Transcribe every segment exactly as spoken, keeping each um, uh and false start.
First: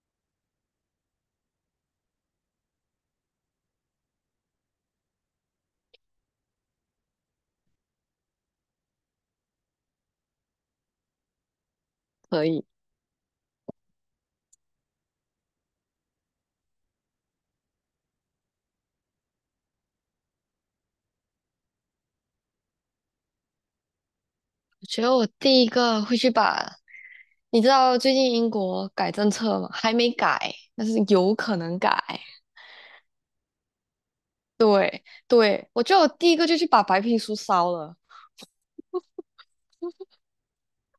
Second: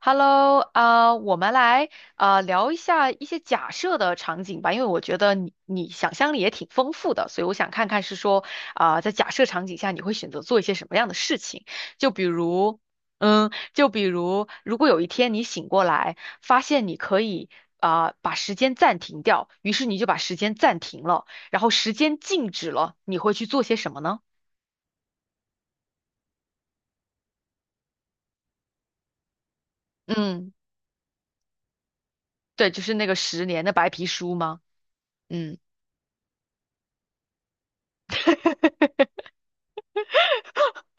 Hello，啊、我们来啊、聊一下一些假设的场景吧，因为我觉得你你想象力也挺丰富的，所以我想看看是说啊、在假设场景下你会选择做一些什么样的事情？就比可以。如，嗯，就比如，如果有一天你醒过来，发现你可以啊、把时间暂停掉，于是你就把时间暂停了，然后时间静止了，你会去做些什么呢？我觉得我第一个会去把，你知道最近英国改政策吗？还没嗯，改，但是有可能改。对，就是那个十年的白皮书吗？嗯。对，我觉得我第一个就去把白皮书烧了。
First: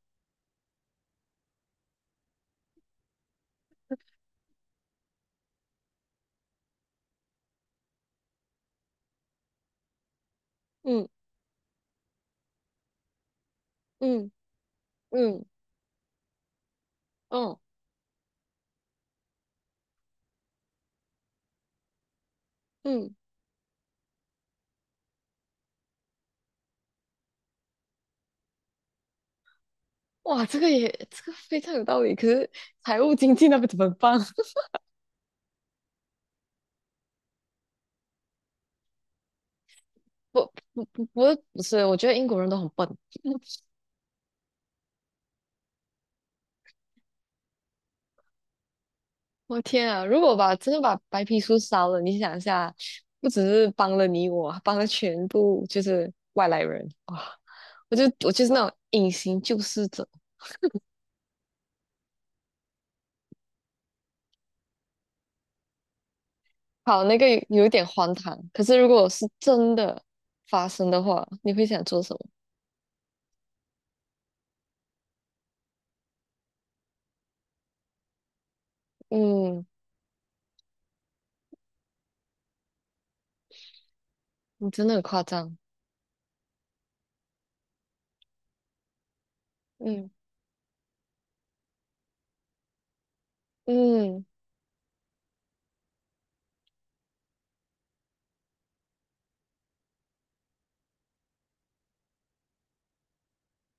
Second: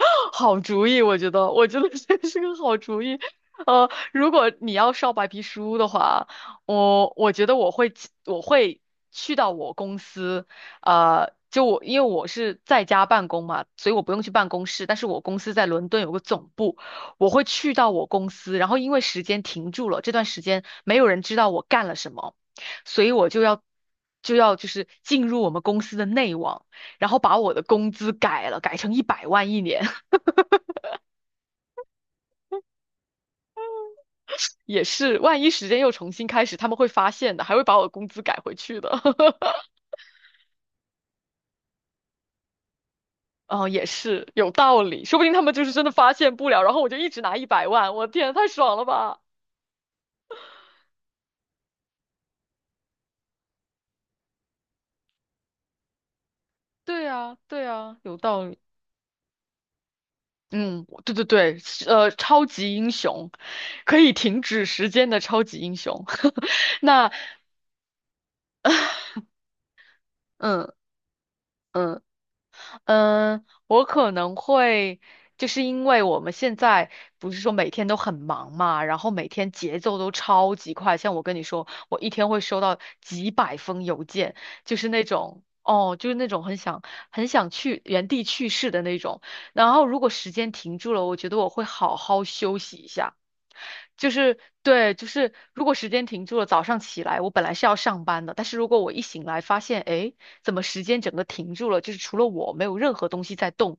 好主意，我觉得，我觉得这是个好主意。呃，如果你要烧白皮书的话，我我觉得我会去我会去到我公司，嗯呃，就我因为我是在家办公嘛，所以我不用去嗯办公室，但是我公嗯司在伦敦有个总部，我会嗯，去到我公司，然后因为时间停住了，这段时间没有人知道我干了什么，所以嗯，我就要。就要就是进入我们公司的内网，然后把我的工资改了，改成一百万一年。哇，这个也这个非常有道理。可是财务经济那边怎么办？也是，万一时间又重新开始，他们会发现的，还会把我的工资改回去的。不不不不不是，我觉得英国人都很笨。哦，也是有道理，说不定他们就是真的发现不了，然后我就一直拿一百万，我天，太爽了吧！我天啊！如果把真的把白皮书烧了，你想一下，不只是帮了你我，帮了全部就是外来人对哇！啊，对我啊，就有我道就是理。那种隐形救世者。嗯，我对对对，是呃，超级英雄，可以停止时间的超级英雄。好，那，那个有一点荒唐，可是如果是真的嗯发生的话，你会想嗯，做什么？嗯，我可能会，就是因为我们现在不是说每天都很忙嘛，然后每天嗯，节奏都超级快。像我跟你说，我一天会收到几百封邮件，你就真是的很那夸种，张。哦，就是那种很想很想去原地去世的那种。然后如果嗯时间停住了，我觉得我会好好休息一下。就嗯是对，就是如果时间停住了，早上起来我本来是要上班的，但是如果我一醒来发现，诶，怎么时间整个停住了？就是除了我，没有任何东西在动，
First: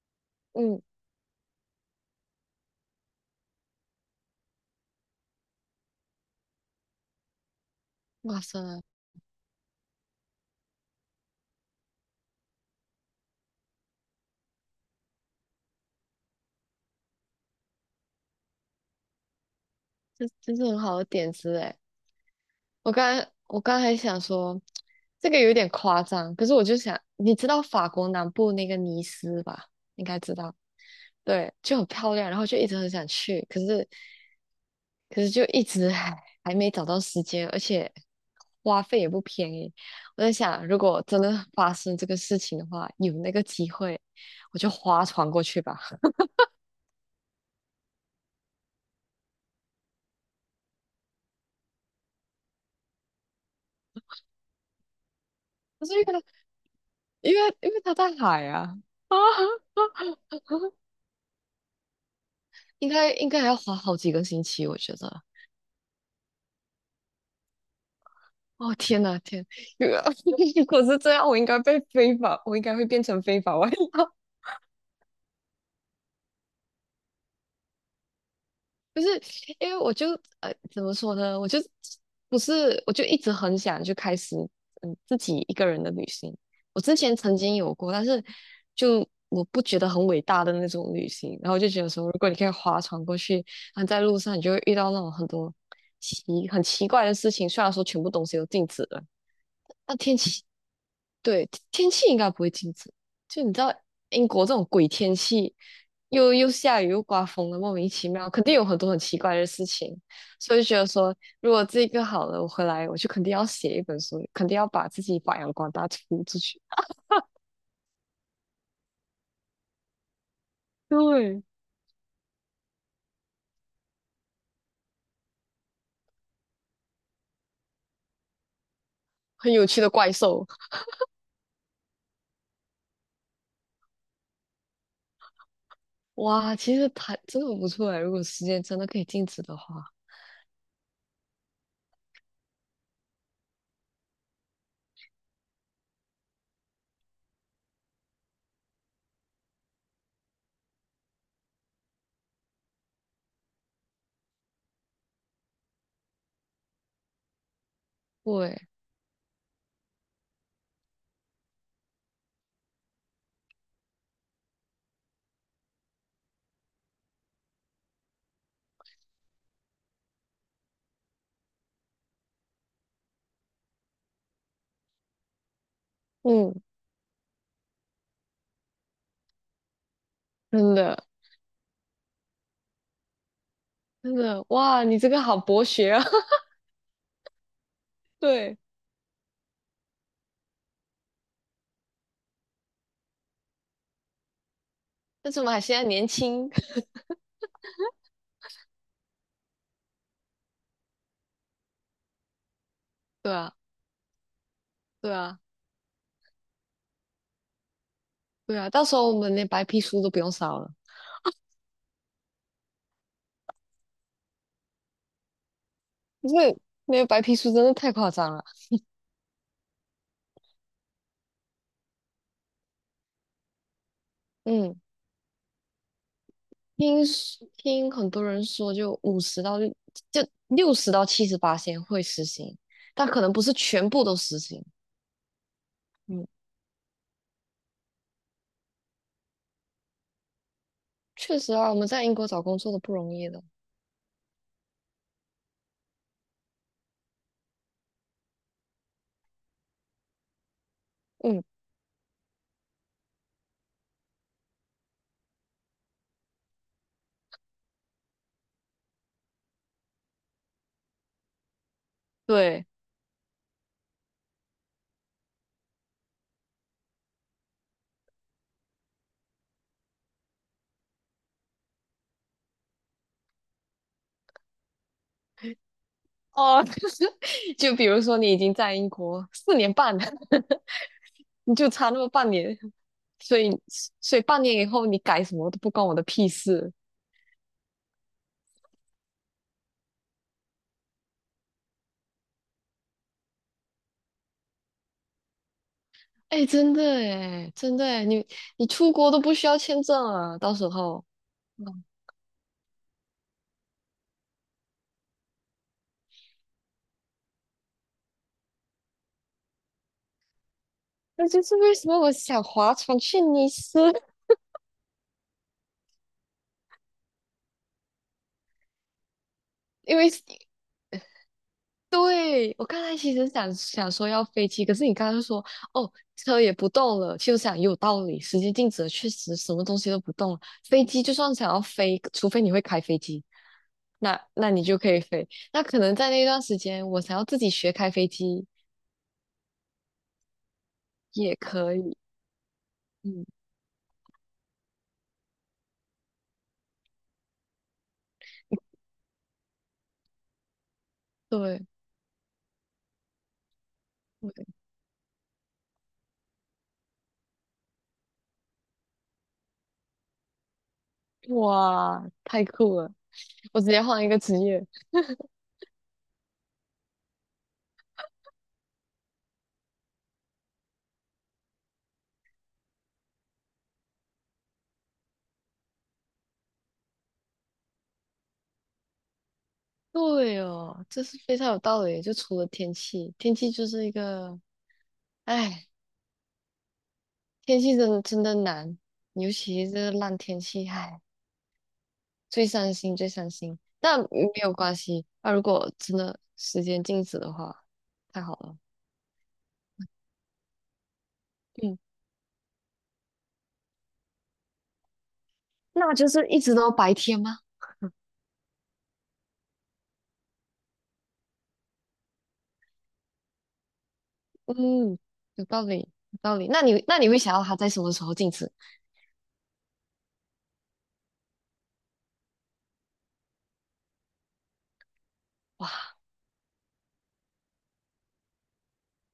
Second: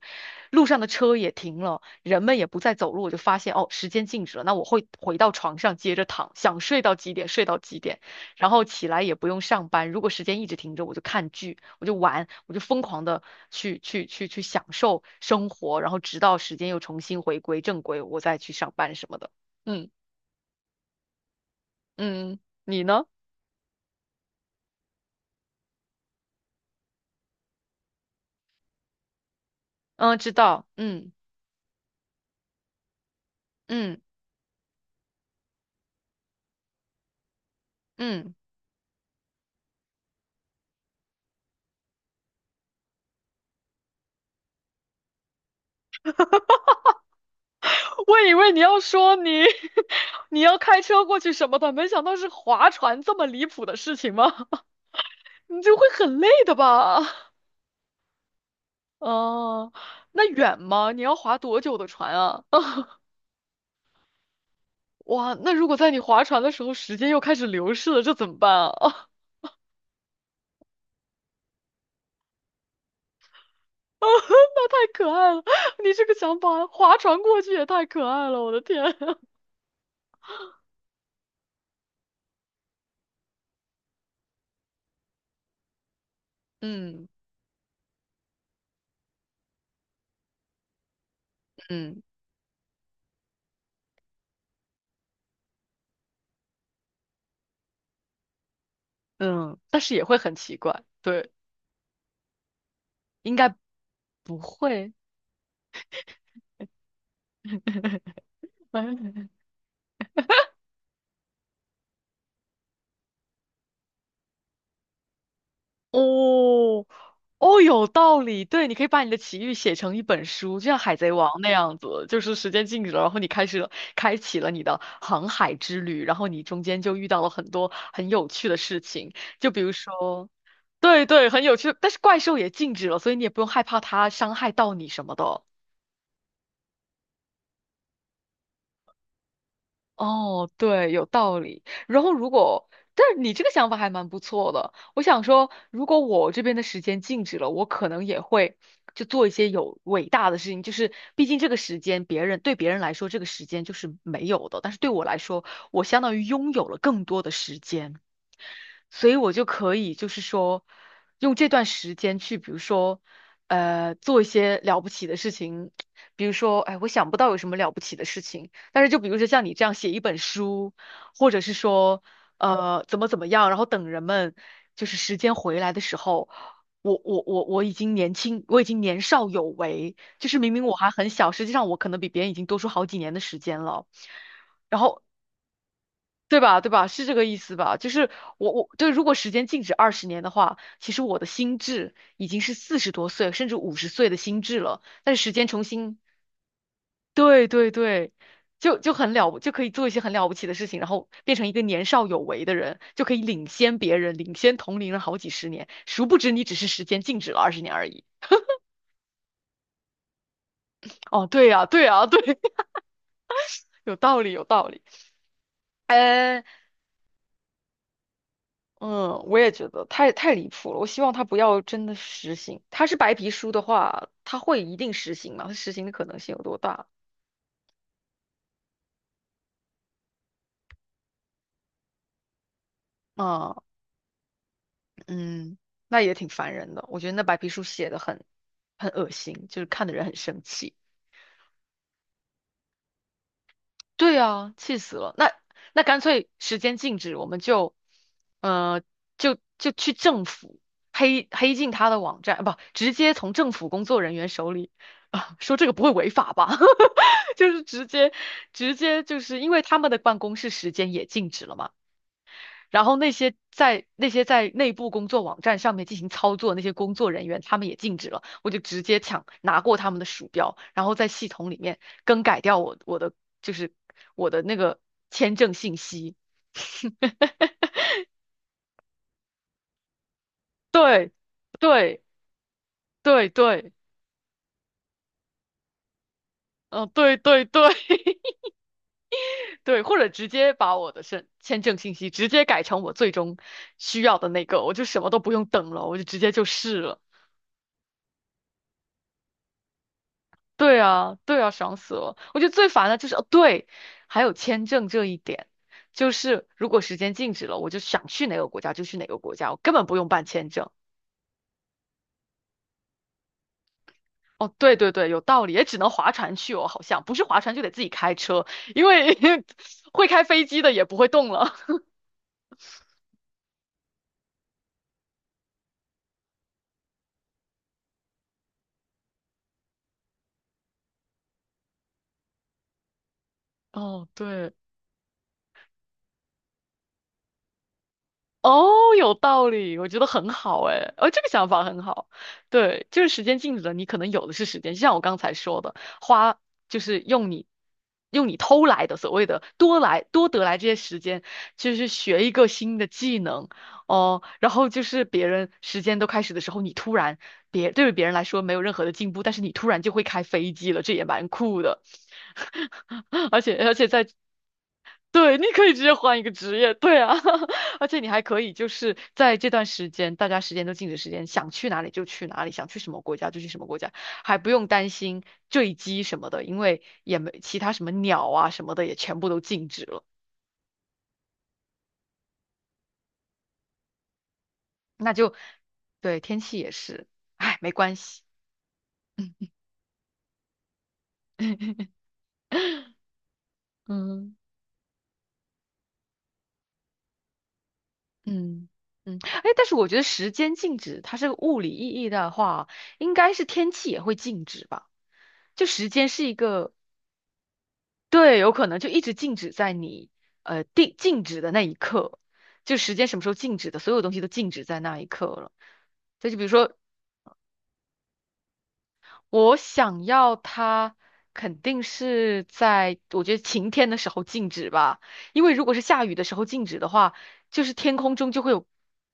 路上嗯，的车也停了，人们也不再走路，我就发现哦，时间静止了，那我会回到床上接着躺，想睡到几点睡到几点，哇然后塞，起来也不用上班。如果时间一直停着，我就看剧，我就玩，我就疯狂的去去去去享受生活，然后直到时间又重新回归正规，我再去上班什么的。嗯这这是很好的点子哎。嗯，你我刚呢？才我刚才想说，这个有点夸张，可是我就想，你知道法国南部那个尼斯吧？应嗯，该知知道，道。嗯对，就很漂亮，然后就一直很想去，可是嗯可是就一直 还还没找到时间，而且嗯，花费也不便宜。我在想，如果真的发生这个事情的话，有那个机会，我就划船过去吧。我以为你要说你 你要开车过去什么的，没想到是划船这么离谱的事情吗？你就会可是因为它很累的吧？因为因为它在海啊啊，哦，那远 吗？你要划多久的船啊？应该应该还要划好几个星期，我觉 得。哇，那如果在你划船的时候，时间又开始流逝了，这怎么办哦天啊？呐天，如果是这样，我应该被非法，我应该会变成非法外 啊，劳。那太可爱了！你这个想法，划船过去也太可爱了，我的天！不是，因为我就呃怎么说呢，我就不是，我就一直很想就开始嗯自己一个人的旅行。我之嗯前曾经有过，但是就我不觉得很伟大的那种旅行。然后就觉得嗯说，如果你可以划船过去，然后在路上你就会遇到那种很多奇很奇怪的事情，虽然说全部东西都禁止了。嗯，但是那也会天很气，奇怪，对。对，天气应该不会禁止。应就你该知道，英不国这种鬼会。天气，又又下雨又刮风的，莫名其妙，肯定有很多很奇怪的事情。所以就觉得说，如果这个好了，我回来我就肯定要写一本书，肯定要把自己发扬光大出出去。哦，哦，有道理。对，你可以把你的奇遇写成一本书，就像《海贼王》对，那样子，就是时间静止了，然后你开始了开启了你的航海之旅，然后你中间就遇到了很多很有趣的事情，就很比有如趣的怪说，兽，对对，很有趣，但是怪兽也静止了，所以你也不用害怕它伤害到你什么的。哇，其实它真的不错哎。如果时间真的可以静止的话，哦，对，有道理。然后如果，但是你这个想法还蛮不错的。我想说，如果我这边的时间静止了，我可能也会就做一些有伟大的事情。就是毕竟这个时间，别人对别人来说，这个时间就是没有的，但是对我来说，我相当于拥有了更多的时间。对，所以我就可以就是说，用这段时间去，比如说，呃，做一些了不起的事情，比如说，哎，我想不到有什么了不起的事情，但是就比如说像你这样写一本书，或者是说，呃，怎么怎么样，然后等人们就是时间回来的时候。嗯，我我我我已经年轻，我已经年少有为，就是明明我真还的很小，实际上我可能比别人已经多出好几年的时间了。真的，然哇，你后这个好博学啊。对吧？对吧？是这个意思吧？就是我对，我对，如果时间静止二十年的话，其实我的心智已经是四十多岁甚至五十岁的心智了。但是时但是我间们还重现在新，年轻。对对对，就就很了不，就可以做一些很了不起的事情，然后变成一个年少有为的人，就可以 对领啊。先别人，领先同龄人对好几啊，十年。殊不知你只是时间静止了二十年而已。对啊，到时候我们连白皮书都不用烧了，哦，对呀，对呀，对，有道理，有道理。因为没有白皮书真的太夸张了。嗯，我也觉得太太离谱了。我希望他不要真的实行。他是白皮书的话，他会一嗯，定实行吗？他实行的可能性有多大？听说听很多人说，就五十到六就六十到七十八先会实行，但可能不是啊，全部都实行。嗯，那也嗯，挺烦人的。我觉得那白皮书写的很很恶心，就是看的人很生气。确实啊，我们在英国找工作都不容易的。对啊，气死了。那那干脆时间静止，我们就，呃，就就去政府黑嗯，黑进他的网站，啊不，直接从政府工作人员手里啊，说这个不会违法吧？就是直接直接就是因为他们的办公室时间也静止了嘛。对。然后那些在那些在内部工作网站上面进行操作那些工作人员，他们也禁止了。我就直接抢拿过他们的鼠标，然后在系统里面更改掉我我的就是我的那个签证信息。哦，就是 就比如说你已经在英国四年半了，对你就差那对么半年，对所以对，所以半年以后你改什么都不关我的屁事。嗯、对对对 对，或者直接把我的身签证信息直接改成我最终需要的那个，我就什么都不用等了，我就直接就哎，真试的了。哎，真的哎，你你出国都不需要签证啊，到时对候。啊，对啊，嗯，爽死了！我觉得最烦的就是，哦，对，还有签证这一点，就是如果时间静止了，我就想去哪个国家就去哪个国家，我根本不用办签证。那就是为什么我想划船去尼斯，哦，对对对，有道理，也只能划船去哦，好像不是划船就得自己开车，因为 因会为开飞机的也不会动了。对我刚才其实想想说要飞机，可是你刚刚说哦车也不动了，其实我想也有道理，时间静止了，确实什么东西都不动了。飞机就算想要飞，除非你会开飞机，哦，那那对。你就可以飞。那可能在那段时间，我想要自己学开飞机哦，有道理，我觉得很好哎，哦，这个也想法可很以。好。对，就是时嗯，间静止了，你可能有的是时间，就像我刚才说的，花就是用你用你偷来的所谓的多来多得来这些时间，就是学一个新的技能哦，对对然后就是别人时间都开始的时候，你突然别对于别人来说没有任何的进步，但是你突然就会开飞机了，这也蛮酷的。哇，太酷了！而且我直而接且换在一个职业。对，你可以直接换一个职业，对啊，而且你还可以就是在这段时间，大家时间都静止时间，想去哪里就去哪里，想去什么国家就去什么国家，还不用担心坠机什么的，因为也没其他什么鸟啊什么的也全部都静止了，对哦，这是非常有道理的就除了天气，天气就是一个，那就哎，对天气也是，哎，天没气真关的系，真的难，尤其是这个烂天气，哎，最伤心最伤心。但没嗯有关系，那如果真的时间静止的话，太好了。嗯嗯，哎，但是我觉得时间静止，它是物理嗯，意义的话，应该是天气也会静止吧。就时那就间是是一一直都个白天吗？对，有可能就一直静止在你呃定静止的那一刻，就时间什么时候静止的，所有东西都静止在那嗯，一刻有了。道理，有再就道比如理。那说，你那你会想要它在什么时候静止？我想要它，肯定是在我觉得晴天的时候静止吧，因为如果是哇，下雨的时候静止的话，就是天空中就会有，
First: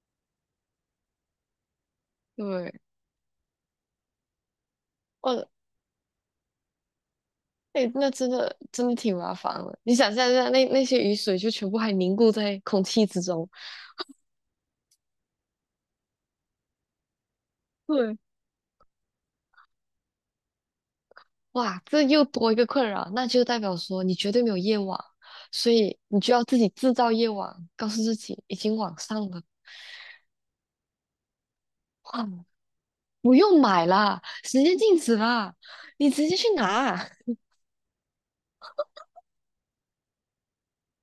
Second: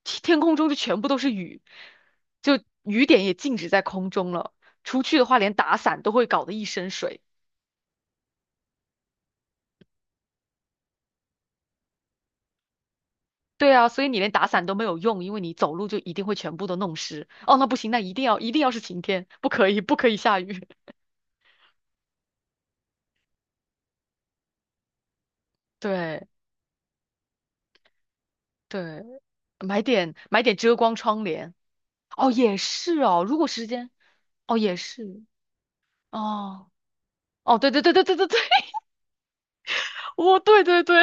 天空中就全部都是雨，就对，雨点也静止在空中了。出去的话，我连打伞都会搞得一身水。哎、那真的真的挺麻烦的。你想象一下，那那些雨水就全部还凝固在空气之中，对啊，所以你连打伞都没有用，因为你走路就一定会全部都弄湿。哦，那不行，那一对，定要一定要是晴天，不可以不可以下雨。哇，这又多一个困扰，那就代表说你绝对没有夜晚，所 以你对就要自己制造夜晚，告诉自己已经晚对，上了，买点买点遮光窗帘。哇，哦，也是哦，不如果用时买间，啦，哦时也间静止是啦，你直接去哦拿，哦，对对对对对对对，哦对对对，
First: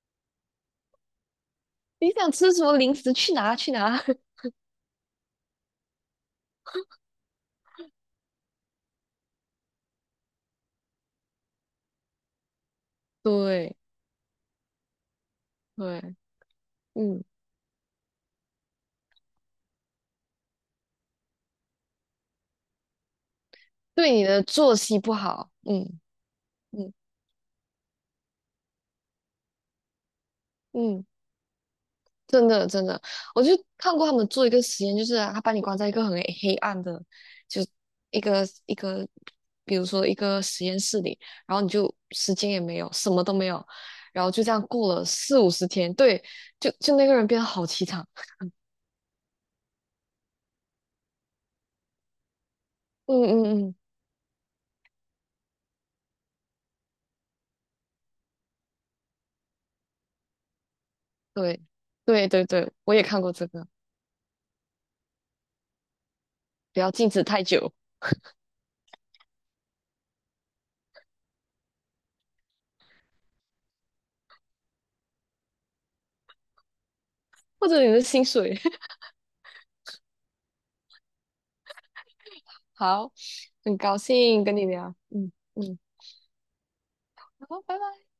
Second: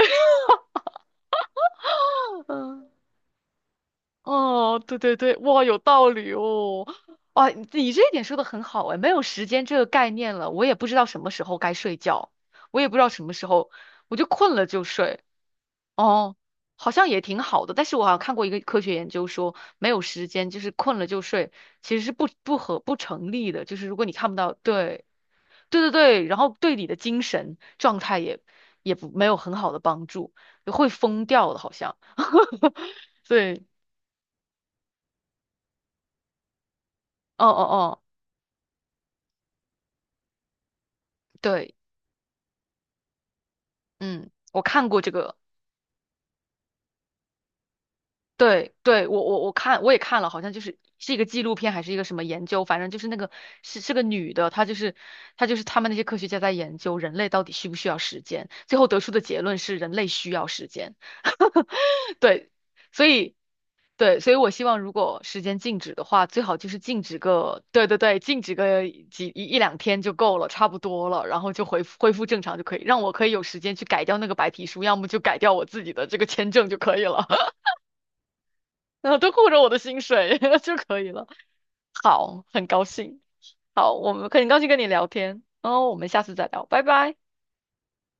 你想 吃什么嗯零食去拿去拿。哦对对对，哇有道理哦。哇，你这一点说的很好哎，没有时间这个概念了，我也不知道什么时候该睡觉，我也不知道什 么时候，对我就困了就睡。对，哦，好像也嗯，挺好的，但是我好像看过一个科学研究说，没有时间就是困了就睡，其实是不不合不成立的。就是如果对你你看不的到，作息对不好，对对嗯对，然后对你嗯的精神状态也也不没有很好的帮助，会嗯。疯掉的，好像。真的真的，我就对，看过他们做一个实验，就是啊他把你关在一个很黑暗的，哦哦就哦，一个一个，比如说一个实验室里，然后你对，就时间也没有，什么都没有，然嗯，后就这样我看过过了这个。四五十天，对，就就那个人变得好凄惨。对对，我我我看我也看了，好像就是是一个纪录片还是一个什么研究，反正就是那嗯个嗯嗯，是是个女的，她就是她就是他们那些科学家在研究人类到底需不需要时间，最后得出的结论是人类需要时间。对 对对对，对，我也所看过以这个，对，所以我希望如果时间静止的话，最好就是不要静静止止太个久，对对对，静止个几一一两天就够了，差不多了，然后就恢复恢复正常就可以，让我可以有时间去改掉那个白皮书，要么就改掉我自己的这个签证就可以了。或者你的薪水。然后都顾着我的薪水 就可以了。好，很高好，兴。很好，高我们兴很跟高你兴跟你聊，聊嗯天，然嗯，后我们下次再聊，拜拜。好，拜拜。